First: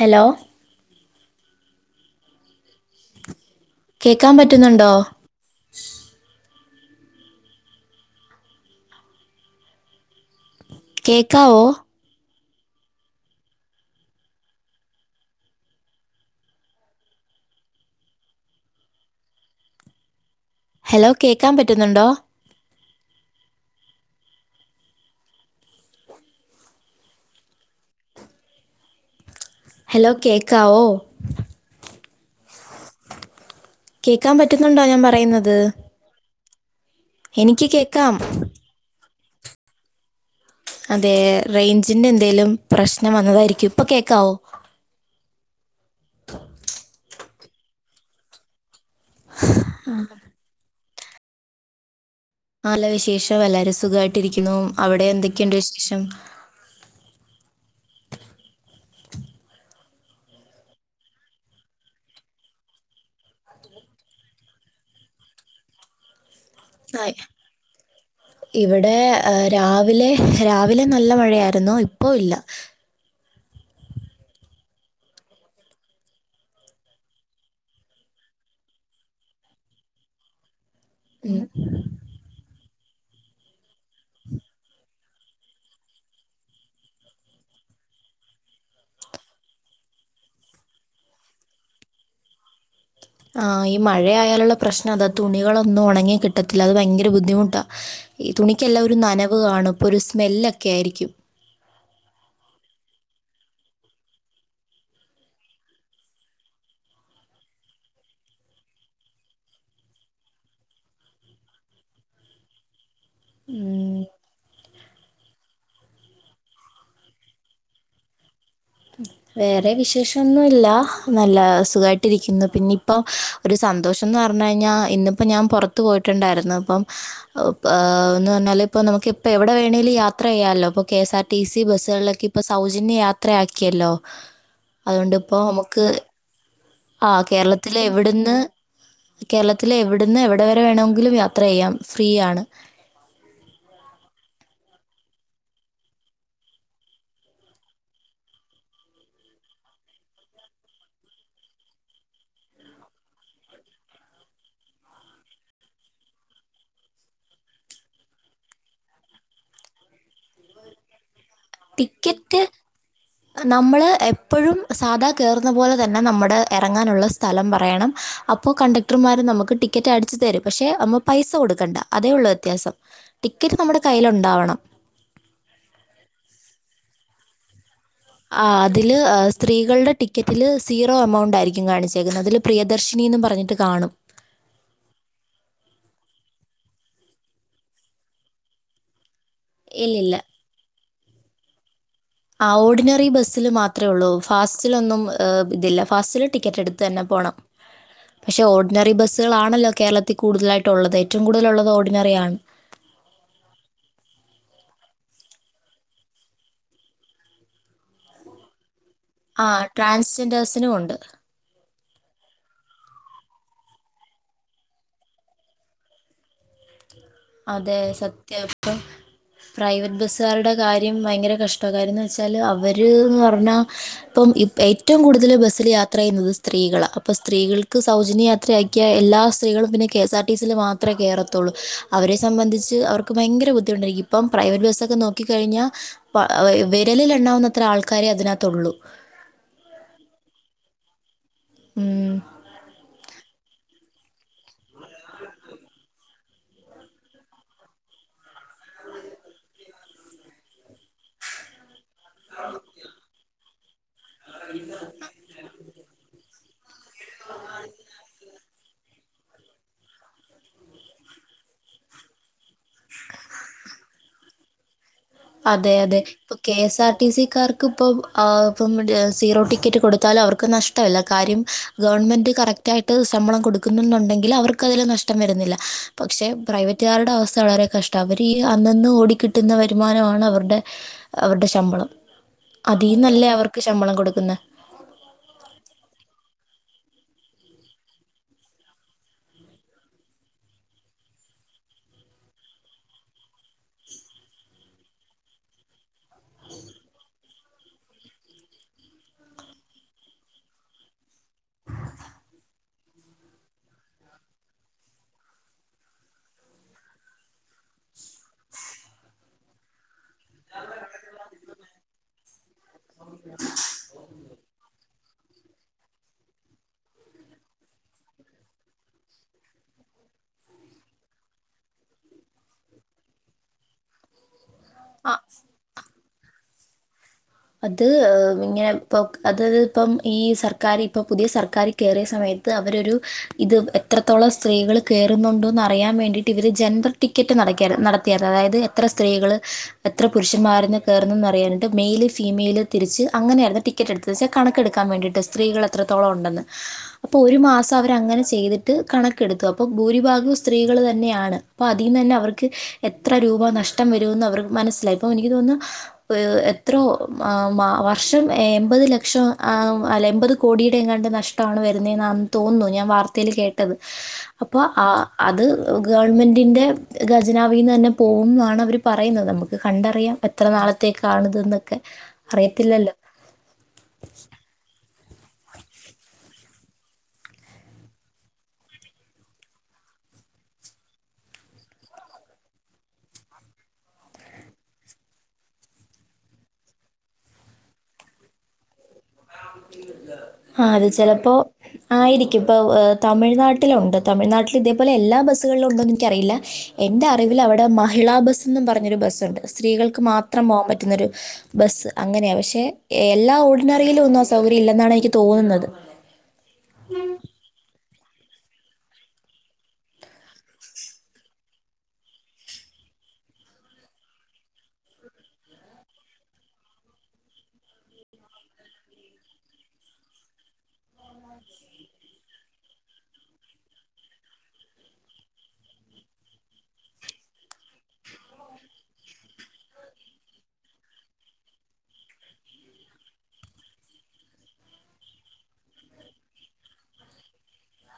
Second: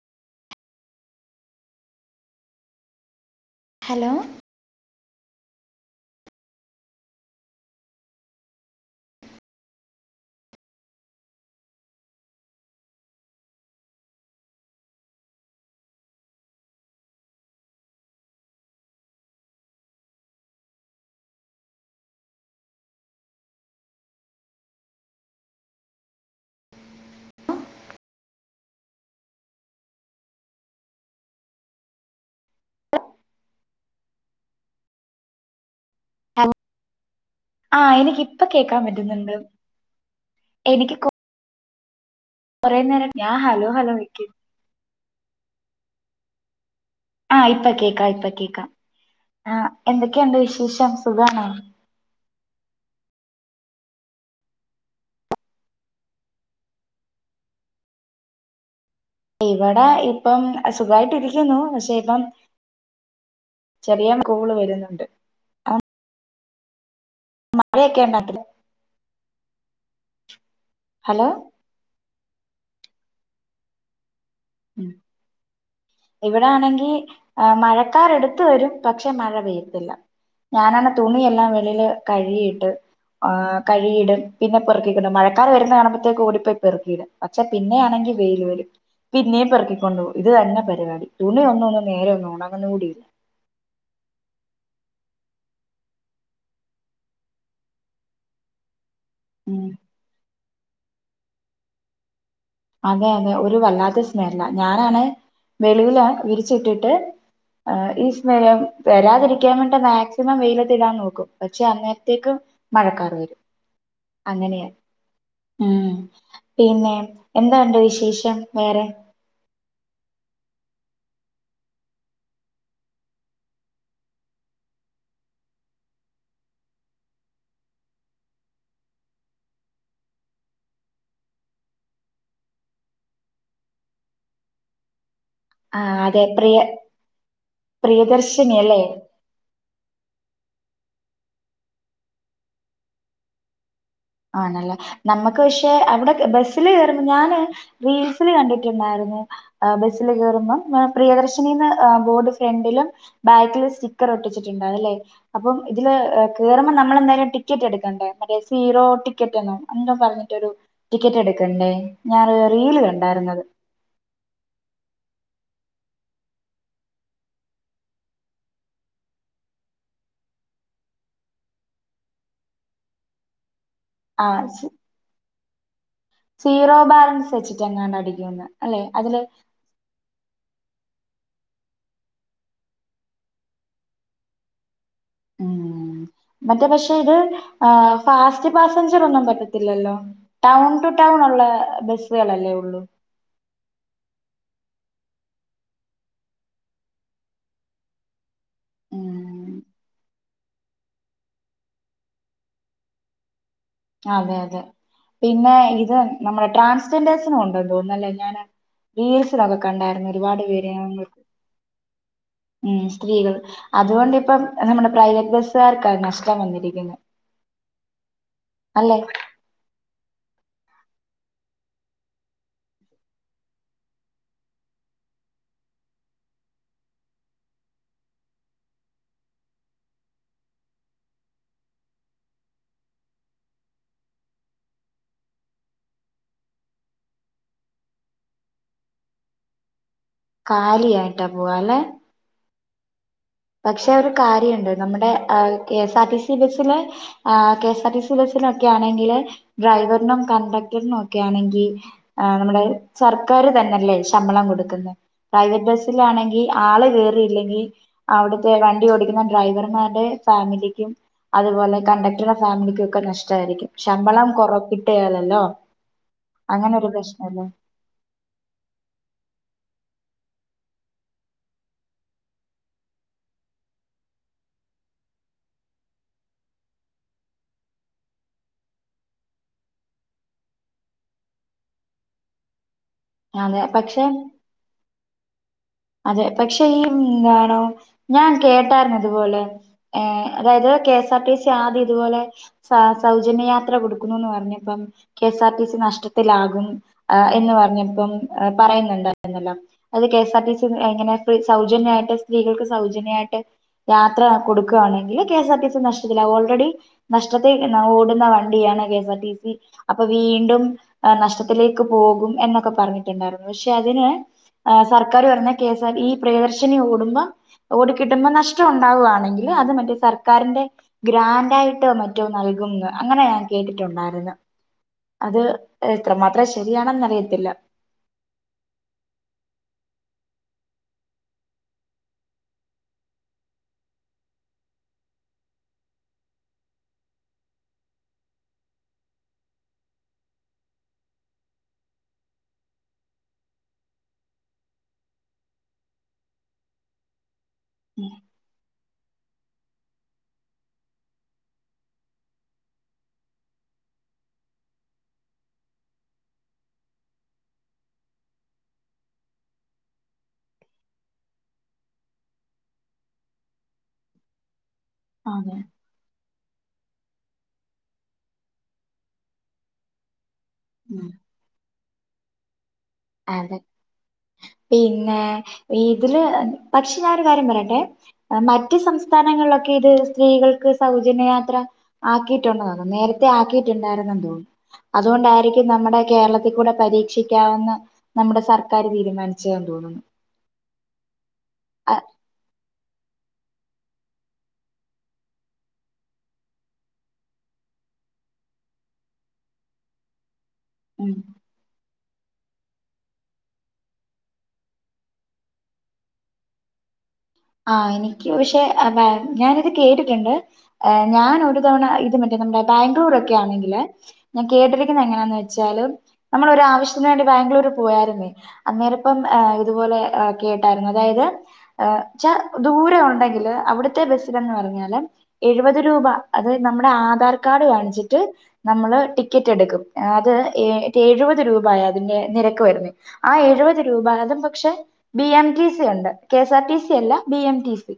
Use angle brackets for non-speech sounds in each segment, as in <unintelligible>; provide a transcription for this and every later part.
Hello hello കേക്കാൻ പറ്റുന്നുണ്ടോ കേക്കാവോ ഹലോ കേക്കാൻ പറ്റുന്നുണ്ടോ ഹലോ കേക്കാവോ കേക്കാൻ പറ്റുന്നുണ്ടോ ഞാൻ പറയ്ന്നത് ആഹ് കേൾക്കാം എനിക്കിപ്പ കേക്കാൻ പറ്റുന്നുണ്ട് എനിക്ക് അതെ റേഞ്ചിന്റെ എന്തേലും കൊറേ നേരം പ്രശ്നം ഞാൻ ഹലോ വന്നതായിരിക്കും ഇപ്പ ഹലോ വെക്ക കേക്കാവോ ആഹ് ഇപ്പ കേക്കാം ഇപ്പ കേക്കാം ആഹ് എന്തൊക്കെയുണ്ട് വിശേഷം സുഖാണോ നല്ല വിശേഷം എല്ലാരും സുഖായിട്ടരിക്കുന്നു അവിടെ എന്തൊക്കെയുണ്ട് വിശേഷം ഇവിടെ ഇപ്പം അസുഖായിട്ടരിക്കുന്നു പക്ഷെ ഇപ്പം ചെറിയ കോള് വെരുന്നുണ്ട് ആയി മഴേക്ക ഇണ്ടാ നാട്ടില് ഇവിടെ രാവിലെ രാവിലെ നല്ല ഹലോ മഴയായിരുന്നു ഇപ്പോ ഇല്ല ഉം ഇവിടാണെങ്കി മഴക്കാറടുത്ത് വെരും പക്ഷെ മഴ പെയ്യത്തില്ല ഞാനാണെ തുണിയെല്ലാം വെളീല് കഴുകിയിട്ട് ആഹ് കഴുകിയിടും പിന്നെ പിർ മഴക്കാർ വെരുന്ന കാണുംമ്പത്തേക്ക് ഓടിപ്പോയി പെറുക്കിടും പക്ഷെ പിന്നെയാണെങ്കി വെയില് വെരും പിന്നേം പെർക്കി കൊണ്ട് പോകും ഇതന്നെ പരിപാടി തുണി ഒന്നും നേരെ ഒന്നും ഉണങ്ങുന്ന കൂടില്ല ആഹ് ഈ മഴയായാലുള്ള പ്രശ്നതാ തുണികളൊന്നും ഒണങ്ങി കിട്ടത്തില്ല അത് ഭയങ്കര ബുദ്ധിമുട്ടാ ഈ തുണിക്കെല്ലാ ഒരു നനവ് ഉം കാണും അപ്പോ ഒരു സ്മെല്ലൊക്കായിരിക്കും അതെ അതെ ഒരു വല്ലാത്ത സ്മെല്ലാ ഞാനാണ് വെളീലാ വിരിച്ചിട്ടിട്ട് ഈ സ്മെല്ല് വരാതിരിക്കാൻ വേണ്ടി മാക്സിമം വെയിലത്തിടാൻ നോക്കും പക്ഷെ അന്നേര്ത്തേക്കും മഴക്കാറ് വെരും അങ്ങനെയാ ഉം പിന്നെ എന്തോണ്ട് വിശേഷം വേറെ വേറെ വിശേഷൊന്നുല്ല നല്ല സുഖായിട്ടിരിക്കുന്നു പിന്നെ ഇപ്പം ഒരു സന്തോഷംന്ന് പറഞ്ഞ് കഴിഞ്ഞാ ഇന്നിപ്പോ ഞാൻ പൊറത്തു പോയിട്ടുണ്ടായിരുന്നു അപ്പം അ ആന്ന് പറഞ്ഞാല് ഇപ്പ നമുക്കിപ്പ എവിടെ വേണേലും യാത്രെയ്യാല്ലോ അപ്പ കെ സാർ ടി സി ബസ്സുകൾലൊക്കെ ഇപ്പോ സൗജന്യ യാത്രയാക്കിയല്ലോ അതുകൊണ്ടിപ്പോ നമുക്ക് ഗ ഫ്രീയാ ആ കേരളത്തില എവിട്ന്ന് കേരളത്തിൽ എവിട്ന്ന് എവിടെ വരെ വേണമെങ്കിലും യാത്ര ചെയ്യാം ഫ്രീയാണ് ആണല്ലെ നമ്മക്ക് പക്ഷെ അവിടെ ബ ബസില് കേറ <unintelligible> ഞാന് റീൽസില് കണ്ടിട്ടുണ്ടായിരുന്നു ബസിൽ കേറുമ്പം പ്രിയദർശിനി ന്ന് ബോർഡ് ഫ്രണ്ടിലും ബാക്കില് സ്റ്റിക്കർ ഒട്ടിച്ചിട്ടുണ്ട് അല്ലേ അപ്പം ഇതില് ക കേറുമ്പൊ നമ്മളെന്തായാലും ടിക്കറ്റ് എടുക്കണ്ടേ മറ്റേ സീറോ ടിക്കറ്റന്നോ എന്തോ പറഞ്ഞിട്ടരു ടിക്കറ്റ് എടുക്കണ്ടേ ഞാന റീൽ കണ്ടായിരുന്നത് നമ്മള് എ പ്പഴും സാധാ കേറുന്ന പോലെ തന്നെ നമ്മുടെ എറങ്ങാനുള്ള സ്ഥലം പറയണം അപ്പൊ കണ്ടക് ടർമാര് നമുക്ക് ടിക്കറ്റ് അടിച്ചു തരും പക്ഷെ നമ്മ പൈസ കൊടുക്കണ്ട അതേ ഉള്ളു വ്യത്യാസം ടിക്കറ്റ് നമ്മുടെ ആ കയ്യിലുണ്ടാവണം സീറോ ബാലൻസ് വെച്ചിട്ട് എങ്ങാൻ അടി ആഹ് അതില് സ്ത്രീ കളുടെ ടിക്കറ്റിൽ സീറോ എമൗണ്ടായിരിക്കും കാണിച്ചേക്കുന്നത് അതില് പ്രിയദർശിനി ന്നും പറഞ്ഞിട്ട് കാണും ഉം മറ്റേ പക്ഷെ ഇത് ഫാസ്റ്റ് പാസഞ്ചർ ഒന്നും പറ്റത്തി ല്ലല്ലോ ഇല്ലില്ല ടൗൺ ടു ടൗൺ ഉള്ള ബസി ആ ഓർഡിനറി ബസ്സില് മാ ത്രേ ഉള്ളൂ ഫാസ്റ്റിലൊന്നും ഏഹ് ഇതില്ല ഫാസ്റ്റില് ടിക്കറ്റ് എടുത്ത് തന്നെ പോണം പക്ഷേ ഓർഡിനറി ഉം ബസ്സുകളാണല്ലോ കേരളത്തിൽ കൂടുതലായിട്ടും ഉള്ളത് ഏറ്റവും കൂടുതലുള്ളത് ഓർഡിനറിയാണ് അതെ അതെ പിന്നെ ഇത് നമ്മുടെ ട്രാൻസ്ജെൻഡേഴ്സിന് ഉണ്ട് തോന്നുന്നല്ലേ ഞാൻ ആ റീൽസിലൊക്കെ കണ്ടായിരുന്നു ഒരുപാട് പേര് ട്രാൻസ്ജെൻഡേഴ്സിനും <inaudible> ഉണ്ട് ഉം സ്ത്രീകൾ അതുകൊണ്ട് ഇപ്പം നമ്മുടെ പ്രൈവറ്റ് ബസ്സാർക്കാണ് നഷ്ടം വന്നിരിക്കുന്നത് അതെ സത്യ ഇപ്പം അല്ലെ പ്രൈവറ്റ് ബസ്സുകാരുടെ കാര്യം ഭയങ്കര കഷ്ടക്കാരന്ന് വെച്ചാല് അവര്ന്ന് പർഞ്ഞാ ഇപ്പം ഇ ഏറ്റവും കൂടുതൽ ബസ്സിൽ യാത്ര ചെയ്യുന്നത് സ്ത്രീകളാണ് അപ്പൊ സ്ത്രീകൾക്ക് സൗജന്യ യാത്രയാ ക്ക്യ എല്ലാ സ്ത്രീകളും പിന്നെ കെ എസ് ആർ ടി സിയിൽ മാത്രേ കേറത്തുള്ളൂ അവരെ സംബന്ധിച്ച് അവർക്ക് ഭയങ്കര ബുദ്ധിമുട്ടായിരിക്കും ഇപ്പം പ്രൈവറ്റ് ബസ്സൊക്കെ നോക്കിക്കഴിഞ്ഞാ പ്പ വി വിരലിൽ എണ്ണാവുന്നത്ര ആൾക്കാരെ അതിനകത്ത് ഒള്ളു കാലിയായിട്ടാ പോവാ ല്ലെ ഉം. പക്ഷെ ഒരു കാര്യമുണ്ട് നമ്മുടെ കെ എസ് ആർടി സി ബസില് ആഹ് K S R T C ബസില് ഒക്കെ ആണെങ്കില് ഡ്രൈവറിനും കണ്ടക്ടറിനും ഒക്കെ ആണെങ്കി ആ നമ്മുടെ സർക്കാർ തന്നല്ലേ ശമ്പളം കൊടുക്കുന്നത് പ്രൈവറ്റ് ബസ്സിലാണെങ്കി ആള് കേറിയില്ലെങ്കി അവിട്ത്തെ വണ്ടി ഓടിക്കുന്ന ഡ്രൈവർമാരുടെ ഫാമിലിക്കും അതുപോലെ കണ്ടക് ടറെ ഫാമിലിക്കൊക്കെ നഷ്ടമായിരിക്കും ശമ്പളം കൊറ <unintelligible> അതെ അതെ ഇപ്പൊ കെ അങ്ങനെ എസ് ആർ ഒരു ടി സി പ്രശ്നല്ലേ കാർ ക്ക് ഇപ്പൊ <unintelligible> സീറോ ടിക്കറ്റ് കൊടുത്താലും അവർക്ക് നഷ്ടല്ല കാര്യം ഗവൺമെൻറ് കറക്റ്റ് റ്റായിട്ട് ശമ്പളം കൊടുക്കുന്നുന്നുണ്ടെങ്കിൽ അവർക്ക് അതിൽ നഷ്ടം വരുന്നില്ല പക്ഷേ പ്രൈവറ്റ് റ്റ്കാരുടെ അവസ്ഥ വളരെ കഷ്ടം അവർ ഈ അന്നന്ന് ഓടിക്കിട്ടുന്ന വരു മാനമാണ് അവരുടെ അവരുടെ ശമ്പളം അതിന്നല്ലേ അവർക്ക് അതെ ശമ്പളം പക്ഷെ കൊടുക്കുന്ന അതെ പക്ഷെ ഈ ന്നാണോ ഞാൻ കേട്ടാരുന്നു അതുപോലെ ഏഹ് അതായത് കെഎസ് ആർ ടി സി ആദ്യം ഇതുപോലെ സ സൗജന്യയാത്ര കൊടുക്കുന്നുന്ന് പർഞ്ഞപ്പം K S R T C നഷ്ടത്തിലാകും എന്ന് പറഞ്ഞപ്പം പറയുന്നുണ്ടായിരുന്നല്ലോ അത് കെഎസ് ആർ ടി സി എങ്ങനെ സൗജന്യമായിട്ട് സ്ത്രീകൾക്ക് സൗജന്യമായിട്ട് യാത്ര കൊടുക്കുകയാണെങ്കില് കെഎസ് ആർ ടി സി നഷ്ടത്തില്ല ഓൾറെഡി നഷ്ടത്തെ ഓടുന്ന വണ്ടിയാണ് K S R T C അപ്പൊ വീണ്ടും നഷ്ടത്തിലേക്ക് പോകും എന്നൊക്കെ പറഞ്ഞിട്ട ണ്ടായി പക്ഷെ അതിന് സർക്കാർ പറഞ്ഞ കേസർ ഈ പ്രിയദർശിനി ഓടുമ്പോ ഓടിക്കിട്ടുമ്പോൾ നഷ്ടം ഉണ്ടാവുകയാണെങ്കിൽ അത് മറ്റേ സർക്കാരിന്റെ ഗ്രാൻഡ ആയിട്ടോ മറ്റോ നൽകും അങ്ങനെ ഞാൻ കേട്ടിട്ടുണ്ടായിരുന്നു അത് എത്ര മാത്രം ശരിയാണെന്ന അറിയത്തില്ല അത് ഇങ്ങനെ ഇപ്പോ അത് ഇപ്പം ഈ സർക്കാരി ഇപ്പ പുതിയ സർക്കാരി കയറിയ സമയത്ത് അവരരു ഇത് എത്രത്തോളം സ്ത്രീകൾ കയറുന്നുണ്ടോ എന്ന അറിയാൻ വേണ്ടിയിട്ട് ഇവർ ജൻറൽ ടിക്കറ്റ് നട നടത്തിയ അതായത് എത്ര സ്ത്രീകള് എത്ര പുരുഷന്മാര് കയറുന്നന്ന് അറിയാനിട്ട് മൈൽ ഫി മെയിൽ തിരിച്ച് അങ്ങനെയായിരുന്നു ടിക്കറ്റ് എടുത്ത് വച്ചാ കണക്കെടുക്കാൻ വേണ്ടിട്ട് സ്ത്രീകൾ എത്രത്തോളം ഉണ്ടെന്ന് അപ്പൊ ഒരു മാസം അവര അങ്ങനെ ചെയ്തിട്ട് ട്ട് കണക്കെടുത്തു അപ്പൊ ഭൂരിഭാഗം സ്ത്രീകൾ തന്നെയാണ് അപ്പൊ അതിന്ന് തന്നെ അവർക്ക് എത്ര രൂപ നഷ്ടം വരൂന്ന് അവർക്ക് മനസ്സിലായി ഇപ്പൊ എനിക്ക് തോന്നുന്നു എത്രോ വർഷം എൺപത് ലക്ഷം അല്ല എൺപത് കോടിയുടെ എങ്ങാണ്ട് നഷ്ടമാണ് വരുന്നന്നെന്നാന്ന് തോന്നു ഞാൻ വാർത്തെൽ കേട്ടത് അപ്പൊ അ അത് അതെ ഗവൺമെന്റിൻ്റെ ഖജനാവീന്നെന്നെ പോകുംന്നാണ് അവർ പറയുന്നത് നമുക്ക് കണ്ടറിയാൻ പ എത്ര നാളത്തേക്കാണത് ന്നൊക്കെ അറിയത്തില്ലല്ലോ അതെ പിന്നെ ഇതില് പക്ഷെ ഞാനൊരു കാര്യം പറയട്ടെ മറ്റ് സംസ്ഥാനങ്ങളിലൊക്കെ ഇത് സ്ത്രീകൾക്ക് സൗജന്യയാത്ര ആക്കിയിട്ടുണ്ടോ നേരത്തെ ആക്കിയിട്ടുണ്ടായിരുന്നന്ന് തോന്ന് അതുകൊണ്ടായിരിക്കും നമ്മുടെ കേരളത്തിൽ കൂടെ പരീക്ഷിക്കാവെന്ന് നമ്മുടെ സർക്കാർ തീരുമാനിച്ചു ആഹ് അത് ചെലപ്പോ ആഹ് ആയിരിക്കും ക്കിപ്പോ തമിഴ്നാട്ടിലുണ്ട് തമിഴ് നാട്ടിൽ ഇതെപോലെ എല്ലാ ബസ്സുകളിലുണ്ടൊന്ന് എനിക്കറിയില്ല എന്റെ അറിവിൽ അവിടെ മഹിളാ ബസ്ന്ന് പറഞ്ഞൊരു ബസ്സുണ്ട് സ്ത്രീകൾക്ക് മാത്രം പോകാൻ പറ്റും റ്റ്ന്നൊരു ഉം ബസ്സ് അങ്ങനെയ പക്ഷെ എല്ലാ ഓർഡിനറിയിലും ഒന്ന സൗകര്യല്ലെന്നാണ് എനിക്ക് തോന്നുന്നത് ആഹ് എനിക്ക് പക്ഷെ അതാ ഞാനിത് കേട്ടിട്ടുണ്ട് ആഹ് ഞാനൊരു തവണ ഇത് മറ്റേ നമ്മുടെ ബാംഗ്ലൂരൊക്കെ ആണെങ്കില് ഞാൻ കേട്ടിരിക്കുന്നത് എങ്ങനാന്ന് വെച്ചാല് നമ്മളൊരാവശ്യത്തിന് വേണ്ടി ബാംഗ്ലൂര് പോയരുന്നേ അന്നേരപ്പം ആ ഇതുപോലെ കേട്ടായിരുന്നു അതായത് ആ ച്ചാ ദൂരെ ഉണ്ടെങ്കില് അവിടത്തെ ബസ്സിലന്ന് പറഞ്ഞാല് എഴുപത് രൂപ അതായത് നമ്മടെ ആധാർ കാർഡ് കാണിച്ചിട്ട് നമ്മള് ടിക്കറ്റ് എടുക്കും അത് ഏ എഴുപത് രൂപയതിന്റെ നിരക്ക് വരുന്നെ ആഹ് എഴുപത് രൂപ അതുംപക്ഷെ ബി എം ടി സി ഉണ്ട് കെഎസ്ആർ ടി സി അല്ല ബി എം ടി സി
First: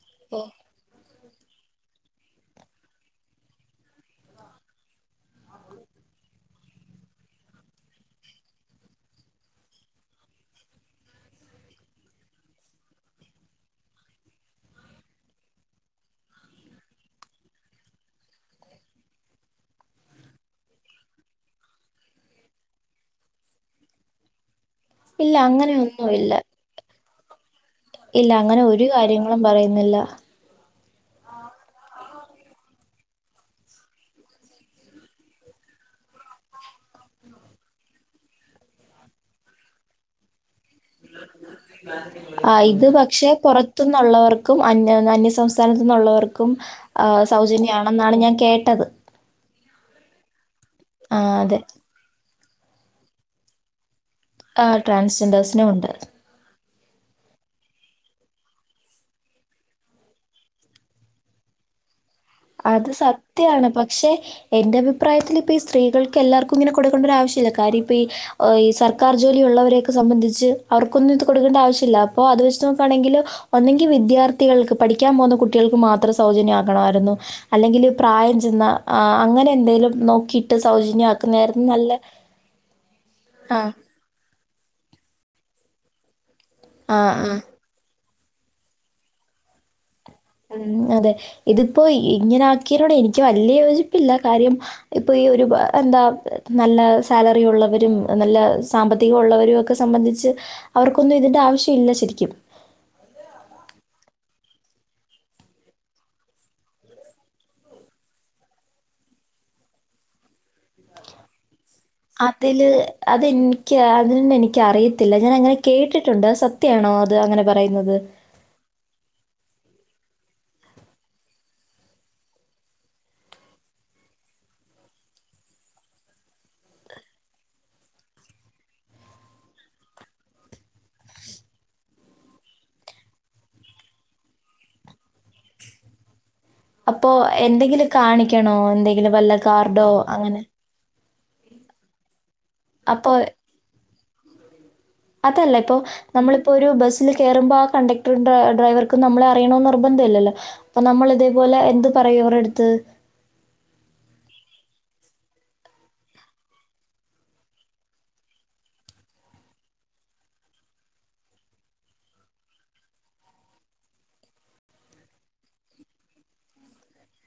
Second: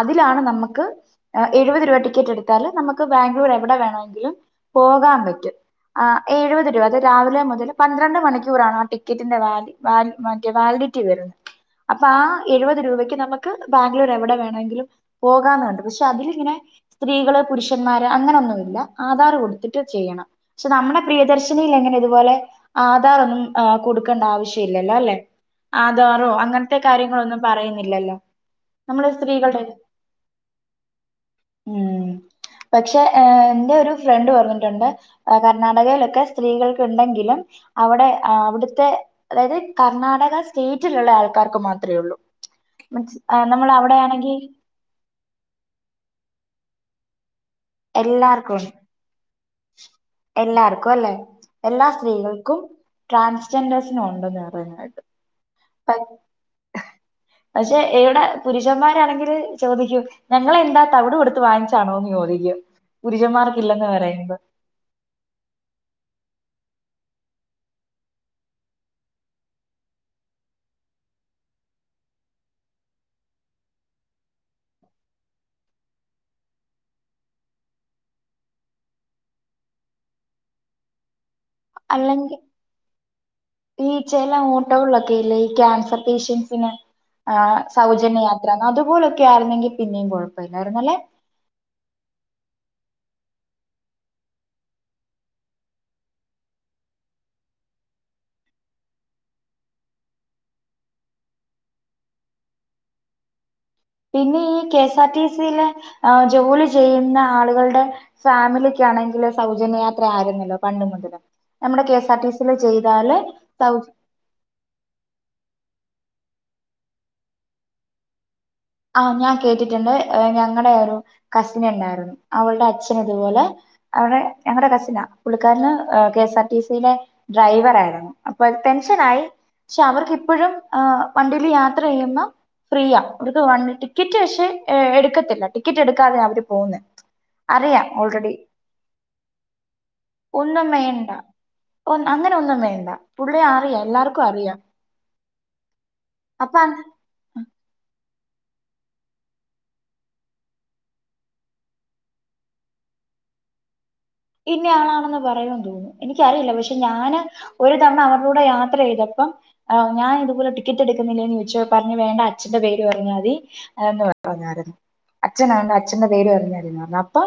അതിലാണ് നമ്മക്ക് എഴുപത് രൂപ ടിക്കറ്റ് എടുത്താല് നമുക്ക് ബാംഗ്ലൂർ എവിടെ വേണെങ്കിലും പോകാൻ പറ്റും ആഹ് എഴുപത് രൂപ അത് രാവിലെ മുതൽ പന്ത്രണ്ട് മണിക്കൂറാണ് ആ ടിക്കറ്റിന്റെ വാലിഡിറ്റി വാൽ മറ്റേ വാലിഡിറ്റി വരുന്നത് അപ്പൊ ആഹ് എഴുപത് രൂപയ്ക്ക് നമ്മ ക്ക് ബാംഗ്ലൂർ എവിടെ വേണെങ്കിലും പോകാന്നുണ്ട് പക്ഷെ അതിലിങ്ങനെ സ്ത്രീകള് പുരുഷന്മാര് അങ്ങനൊന്നുല്ല ആധാർ കൊടുത്തിട്ട് ചെയ്യണം പക്ഷ നമ്മടെ പ്രിയദർശനിൽ ങ്ങനെ ഇതുപോലെ ആധാർ ഒന്നും കൊടുക്കേണ്ട ആവശ്യ ല്ലല്ലോ അല്ലെ ഇല്ല അങ്ങനെയൊന്നുമില്ല ആധാറോ ഇല്ല അങ്ങൻത്തെ കാര്യങ്ങളൊന്നും പറയുന്നില്ലല്ലോ ഇല്ല അങ്ങനെ ഒരു നമ്മള് കാര്യങ്ങളും സ്ത്രീകളുടെ പറയുന്നില്ല ഉം പക്ഷെ എ എന്റെ ഒരു ഫ്രണ്ട് പറഞ്ഞിട്ടുണ്ട് കർണാടകയിലൊക്കെ സ്ത്രീകൾക്ക് ണ്ടെങ്കിലും അവിടെ അവിടുത്തെ അതായത് കർണാടക സ്റ്റേറ്റിലുള്ള ആൾക്കാർക്ക് മാത്രേ ഉള്ളൂ ആ മിൻസ് നമ്മൾ അവിടെയാണെങ്കി അന്നാ അന്യസംസ്ഥാനത്ത്ന്നുള്ളവർക്കും അ സൗജന്യമാണെന്നാണ് ഞാൻ കേട്ടത് എല്ലാർക്കു അല്ലേ ആ അതെ എല്ലാ സ്ത്രീകൾക്കും ട്രാൻസ്ജെൻഡേഴ്സിനു ഉണ്ടെന്ന ആ ട്രാസ്ജെൻഡേഴ്സിനു ഉണ്ട് പക്ഷെ ഇവിടെ പുരുഷന്മാരാണെങ്കില് ചോദിക്കും ഞങ്ങളെ എന്താ തവിട് കൊടുത്ത് വാങ്ങിച്ചാണോന്ന് ചോദി അത് സത്യാണ് പക്ഷെ എന്റെ അഭിപ്രായത്തിലിപ്പ ഈ സ്ത്രീകൾക്കെല്ലാർക്കും ഇങ്ങനെ കൊണ്ടരവശ്യല്ല കാര്യപ്പി ഈ സർക്കാർ ജോലി ഉുള്ളവരൊക്ക സംബന്ധിച്ച് അവർക്കൊന്നും ഇത് കൊടുക്കേണ്ട ആവശ്യമില്ല അപ്പോ അത് വെച്ച് നോക്കാണെങ്കിൽ ഒന്നെങ്കി വിദ്യാർത്ഥികൾക്ക് പഠിക്കാൻ പോകുന്ന കുട്ടികൾക്ക് മാത്രം സൗജന്യാക്കണായിരുന്നു അല്ലെങ്കില് പ്രായം ചെന്ന ആ അങ്ങനെ എന്തെങ്കിലും നോക്കിയിട്ട് സൗജന്യ ക്കന്നെ ആര്ന്നു നല്ല അല്ലെങ്കി ആഹ് ഈ ചെല അങ്ങോട്ടകളൊക്കെല്ലേ ഈ ക്യാൻസർ പേഷ്യൻസിനെ? ആഹ് ആ ആഹ്. സൗജന്യയാത്രാന്ന് അതുപോലൊക്കെ ആരുന്നെങ്കി പിന്നെയും കൊഴ ഉം അതെ ഇതിപ്പോ ഇ ഇങ്ങനെ ആക്കിയിനോട് എനിക്ക് വല്യ യോജിപ്പില്ല കാര്യം. ഇപ്പൊ ഈ ഒരു പ എന്താ നല്ല സാലറി ഉള്ളവരും നല്ല സാമ്പത്തികം ഉള്ളവരും ഒക്കെ സംബന്ധിച്ച് അവർക്കൊന്നും ഇതിന്റെ ആവശ്യം ഇല്ല ശരിക്കും. പിന്നെ ഈ കെ എസ് ആർ ടി സിയിലെ ആഹ് ജോലി ചെയ്യുന്ന ആളുകളുടെ ഫാമിലിക്ക് ആണെങ്കിൽ സൗജന്യയാത്ര ആരുന്നല്ലോ പണ്ട് മുതല് നമ്മുടെ കേസ അതില് അതെന്ക്ക്. അതിനന്നെ എനിക്കറിയത്തില്ല ഞാനങ്ങനെ കേട്ടിട്ടുണ്ട് അ സത്യാണോ അത് അങ്ങനെ പറയുന്നത്? ആഹ് ഞാൻ കേട്ടിട്ടുണ്ട് ഏഹ് ഞങ്ങളടെ ഒരു കസിന്ണ്ടാരുന്നു അവളുടെ അച്ഛനിതുപോലെ അവിടെ ഞങ്ങടെ കസിനാ പുള്ളിക്കാരന് ഏഹ് കെഎസ് ആർ ടി സിയിലെ ഡ്രൈവർ ആരുന്നു അപ്പൊ പെൻഷനായി. ക്ഷെ അവർക്കിപ്പഴും ഹ് വണ്ടിൽ യാത്ര ചെയ്യുന്ന ഫ്രീ ആ. ഇത് വണ് ടിക്കറ്റ് പക്ഷെ എ എടുക്കത്തില്ല ടിക്കറ്റ് എടുക്കാത അവര് പോകുന്നെ അപ്പോ അറിയാം എന്തെങ്കിലും ഓൾറെഡി കാണിക്കണോ എന്തെങ്കിലും വല്ല കാർഡോ അങ്ങനെ? ഒന്നും വേണ്ട. ഒന്ന്‌ അങ്ങന ഒന്നും വേണ്ട അപ്പോ പുള്ളിയെ അറിയാ എല്ലാർക്കു അറിയാം. അതല്ല ഇപ്പോ നമ്മളിപ്പോരു അപ്പൊ ബസ്സിൽ കേറുമ്പാ കണ്ടക് ടർ ഡ്രൈവർക്കും നമ്മളെ അറിയണോന്ന് നിർബന്ധില്ലല്ലോ അപ്പൊ നമ്മൾ ഇതേപോലെ എന്ത് പറയും അവരെടുത്ത്? ഇന്നെ ആളാണെന്ന് പറയൊന്ന് തോന്നുന്നു എനിക്കറിയില്ല പക്ഷെ ഞാന് ഒരു തവണ അവര്ടൂടെ യാത്രയ്തപ്പം ആ ഞാൻ ഇതുപോലെ ടിക്കറ്റ് എടുക്കുന്നില്ലേന്ന് ചോദിച്ചു പറഞ്ഞു വേണ്ട അച്ഛന്റെ പേര് പറഞ്ഞാ മതി. അന്ന് പറ പറഞ്ഞായിരുന്നു അച്ഛ്നാണ് അച്ഛന്റെ പേര് പറ്ഞാ മതിന്ന്‌ പറ്ഞ്ഞു അപ്പൊ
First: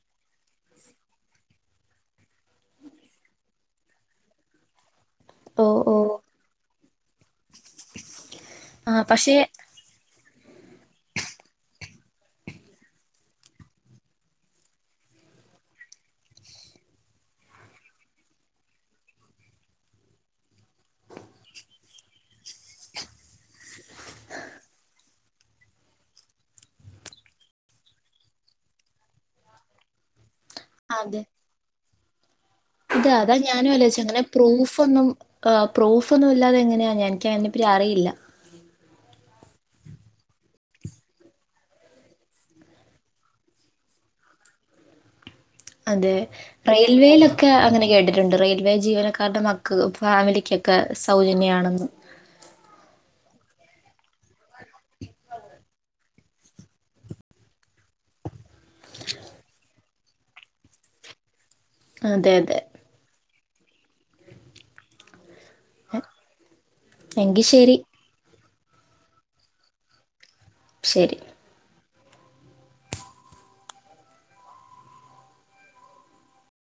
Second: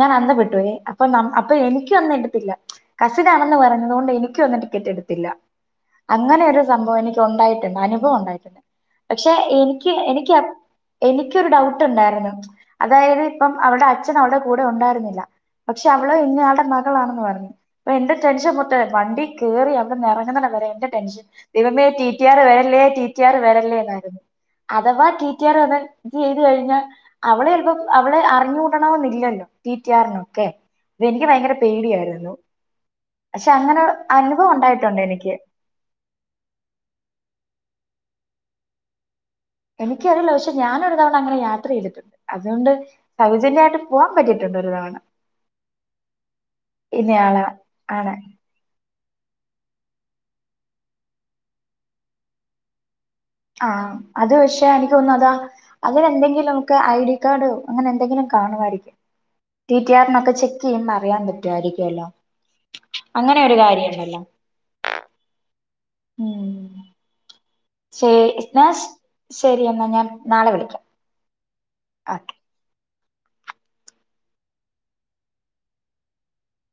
ഞാൻ അന്തപ്പെട്ടു അപ്പൊ നം അപ്പൊ എനിക്കു അന്നെടുത്തില്ല കസിനാണെന്ന് പറഞ്ഞത് കൊണ്ട് എനിക്കു അന്ന് ടിക്കറ്റ് എടുത്തില്ല. ഓഹ്! ഓഹ്! അങ്ങനൊരു സംഭവെനിക്ക് ഉണ്ടായിട്ടുണ്ട് അനുഭവം ഉണ്ടായിട്ടുണ്ട് ആ പക്ഷെ പക്ഷേ എനി ക്ക് എനിക്ക് അപ്പ് എനിക്കൊരു ഡൗട്ട്ണ്ടാരുന്നു അതായത് ഇപ്പം അവടെ അച്ഛൻ അവടെ കൂടെ ഉണ്ടാരുന്നില്ല. പക്ഷെ അവള് ഇന്നയാളുടെ മകളാണെന്ന് പറഞ്ഞു. പ്പൊ എന്റെ ടെൻഷൻ മൊത്തേ വണ്ടി കേറി അവിടെന്നിറങ്ങുന്നിടം വരെ എന്റെ ടെൻഷൻ ദൈവമേ ടി ടി ആർ വരല്ലേ ടി ടി ആർ വരല്ലേന്നായിരുന്നു. അഥവാ ടി ടി ആർ വന്ന് തെയ്ത് കഴിഞ്ഞാ. അവള്ലെപ്പം അവളെ അറിഞ്ഞൂടണമെന്നില്ലല്ലോ ടി ടി ആറിന്. ക്കെ എനിക്ക് ഭയങ്കര പേടിയായിരുന്നു. ഇത അതാ പക്ഷെ ഞാനും ആലോയിച്ചെ അങ്ങനെ അനുഭവം പ്രൂഫ് ഉണ്ടായിട്ടുണ്ട് ഒന്നും എനിക്ക് ഏഹ് പ്രൂഫൊന്നുല്ലാതെ എങ്ങനെയാ ഞന്ക്ക് അയിനെപ്പറ്റി അറിയില്ല. എനിക്കറിയല്ല പക്ഷേ ഞാനൊരു തവണ അങ്ങനെ യാത്രയ്തിട്ടുണ്ട് അതൊണ്ട് സൗജന്യായിട്ട് പൂവാൻ പറ്റിയിട്ടുണ്ട് ഒരു തവണ. അതെ ഇന്നയാള റെയിൽവേയിലൊക്കെ അങ്ങനെ ആണ് കേട്ടിട്ടുണ്ട് റെയിൽവേ ജീവനക്കാരുടെ മക്ക് ക്ക് ഫാമിലിക്കൊക്കെ സൗജന്യാണെന്ന്. ആഹ് അത് പക്ഷെ എനിക്ക് തോന്നു അതാ അങ്ങനെന്തെങ്കിലും. ക്കെ ഐ ഡി കാർഡോ അങ്ങനെ എന്തെങ്കിലും കാണുവായിരിക്കും. ടി ടി ആറ് നൊക്കെ ചെക്കെയ്യുമ്പോ അറിയാൻ പറ്റുവായിരിക്കുവല്ലോ അതെ അതെ. അങ്ങനൊരു കാര്യുണ്ടല്ലോ? ഉം എങ്കി ശരി. ശരി ന്നാശ് ശരി എന്നാ ഞാൻ നാളെ വിളിക്കാം. ശരി. ഓക്കെ.